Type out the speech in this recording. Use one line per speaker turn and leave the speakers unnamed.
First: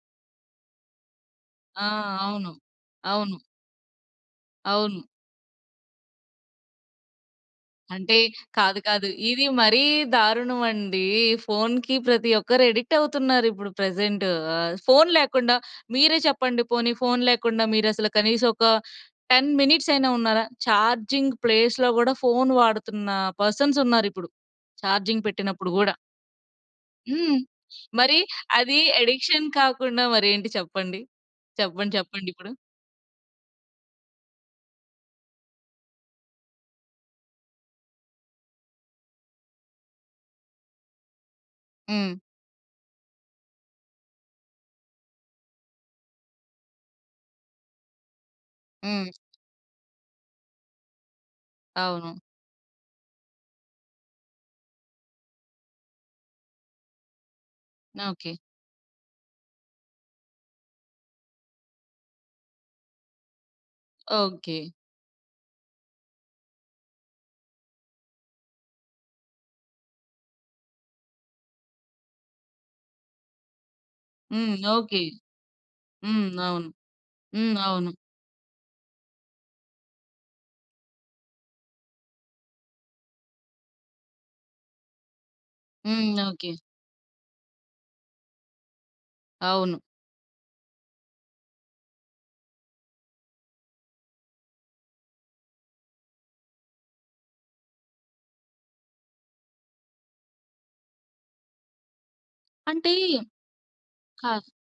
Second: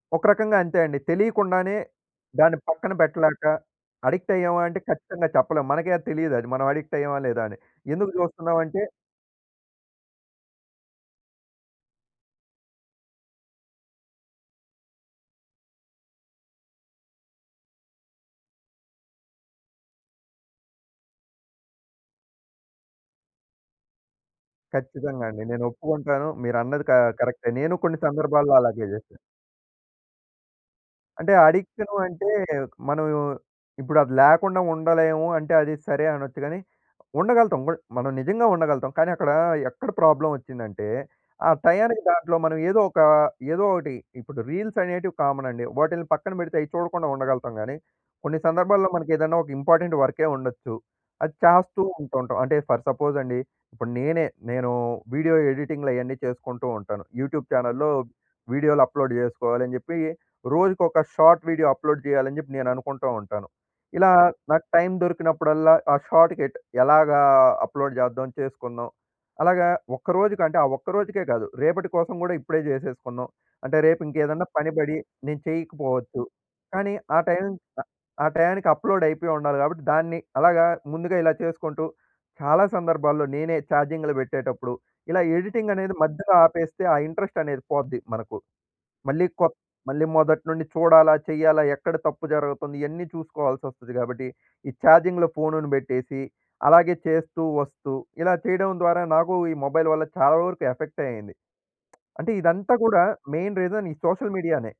ఒక రకంగా అంతే అండి. తెలికుండానే
ఆ! అవును.
దాన్ని పక్కన
అవును.
పెట్టలేక, అడిక్టయ్యామా అంటే
అవును.
ఖచ్చితంగా చెప్పలేం. మనకే అది తెలియదది. మనం అడిక్టయ్యామా లేదా అని. ఎందుకు
అంటే కాదు,
చూస్తున్నామంటే
కాదు ఇది మరీ దారుణమండి. ఫోన్‌కి ప్రతి ఒక్కరు అడిక్టవుతున్నారు ఇప్పుడు ప్రెజెంటు. ఆ ఫోన్ లేకుండా మీరే చెప్పండి పోనీ ఫోన్ లేకుండా మీరసలు కనీసం ఒక 10 మినిట్సయినా ఉన్నారా? చార్జింగ్ ప్లేస్‌లో గూడా, ఫోన్ వాడుతున్న పర్సన్స్ ఉన్నారిప్పుడు. చార్జింగ్
ఖచ్చితంగా అండి. నేను
పెట్టినప్పుడు గూడా.
ఒప్పుకుంటాను. మీరన్నది కా
హ్మ్.
కరెక్టే, నేను కొన్ని
మరి
సందర్భాల్లో
అది
అలాగే జేశా.
ఎడిక్షన్ కాకుండా మరేంటి చెప్పండి?
అంటే
చెప్పండి
అడిక్షను అంటే,
చెప్పండిప్పుడు?
మనం ఇప్పుడది లేకుండా ఉండలేము అంటే అది సరే, అనొచ్చు‌గాని ఉండగలుగుతాం. బుడ్ మనం నిజంగా ఉండగలుగుతాం. కానీ, అక్కడ ఎక్కడ ప్రాబ్లమొచ్చిందంటే, ఆ టయానికి
హ్మ్.
దాంట్లో మనం ఏదో ఒక ఏదో ఒకటి ఇప్పుడు రీల్సనేటివి కామనండి. వాటిల్ని పక్కన పెడితే అయి చూడకుండా ఉండగలుగుతాం‌గాని, కొన్ని సందర్భాల్లో
హ్మ్.
మనకేదన్నా ఒక ఇంపార్టెంట్ వర్కె ఉండొచ్చు. అది చాస్తూ
అవును.
ఉంటూంటాం. అంటే ఫర్ సపోజండి, ఇప్పుడు నేనే, నేను వీడియో ఎడిటింగులు అయన్నీ చేసుకుంటూ ఉంటాను. యూట్యూబ్ చానెల్‌లో
ఓకే.
వీడియోలు అప్‌లోడ్ జేసుకోవాలని జెప్పి, రోజుకొక షార్ట్ వీడియో అప్‌లోడ్ జేయాలని జెప్పి నేను అనుకుంటూ ఉంటాను. ఇలా నాకు
ఓకే.
టైం దొరికినప్పుడల్లా, ఆ షార్ట్‌ కెట్ ఎలాగా అప్‌లోడ్ చేద్దాం చేసుకుందాం. అలాగా ఒక్కరోజుకంటే, ఆ ఒక్కరోజుకే గాదు. రేపటి కోసం గూడా ఇప్పుడే జేసేసుకున్నాం. అంటే, రేపింకేదన్నా
హ్మ్.
పని బడి
ఓకే.
నేను చేయకపోవచ్చు.
హ్మ్ అవును.
కానీ ఆ టైం
హ్మ్,
క
అవును.
ఆ టైయానికి అప్‌లోడయిపోయుండాలి గాబట్టి, దాన్ని అలాగా ముందుగా ఇలా చేసుకుంటూ చాలా సందర్భాల్లో నేనే చార్జింగ్‌లు బెట్టేటప్పుడు, ఇలా ఎడిటింగనేది
హ్మ్.
మధ్యలో
ఓకే.
ఆపేస్తే ఆ ఇంట్రెస్టనేది పోద్ది మనకు. మళ్ళీ కొత్
అవును.
మళ్ళీ మొదటినుండి చూడాలా, చెయ్యాలా, ఎక్కడ తప్పు జరుగుతుంది ఇయన్నీ చూసుకోవాల్సొస్తది కాబట్టి, ఈ చార్జింగ్‌లో ఫోన్‌ని బెట్టేసి అలాగే చేస్తూ, వస్తూ ఇలా చేయడం ద్వారా నాకూ ఈ మొబైల్ వల్ల చాలా వరకు ఎఫెక్టే అయ్యింది. అంటే ఇదంతా
అంటే
గూడా, మెయిన్ రీజన్ ఈ సోషల్
కాదు.
మీడియా‌నే.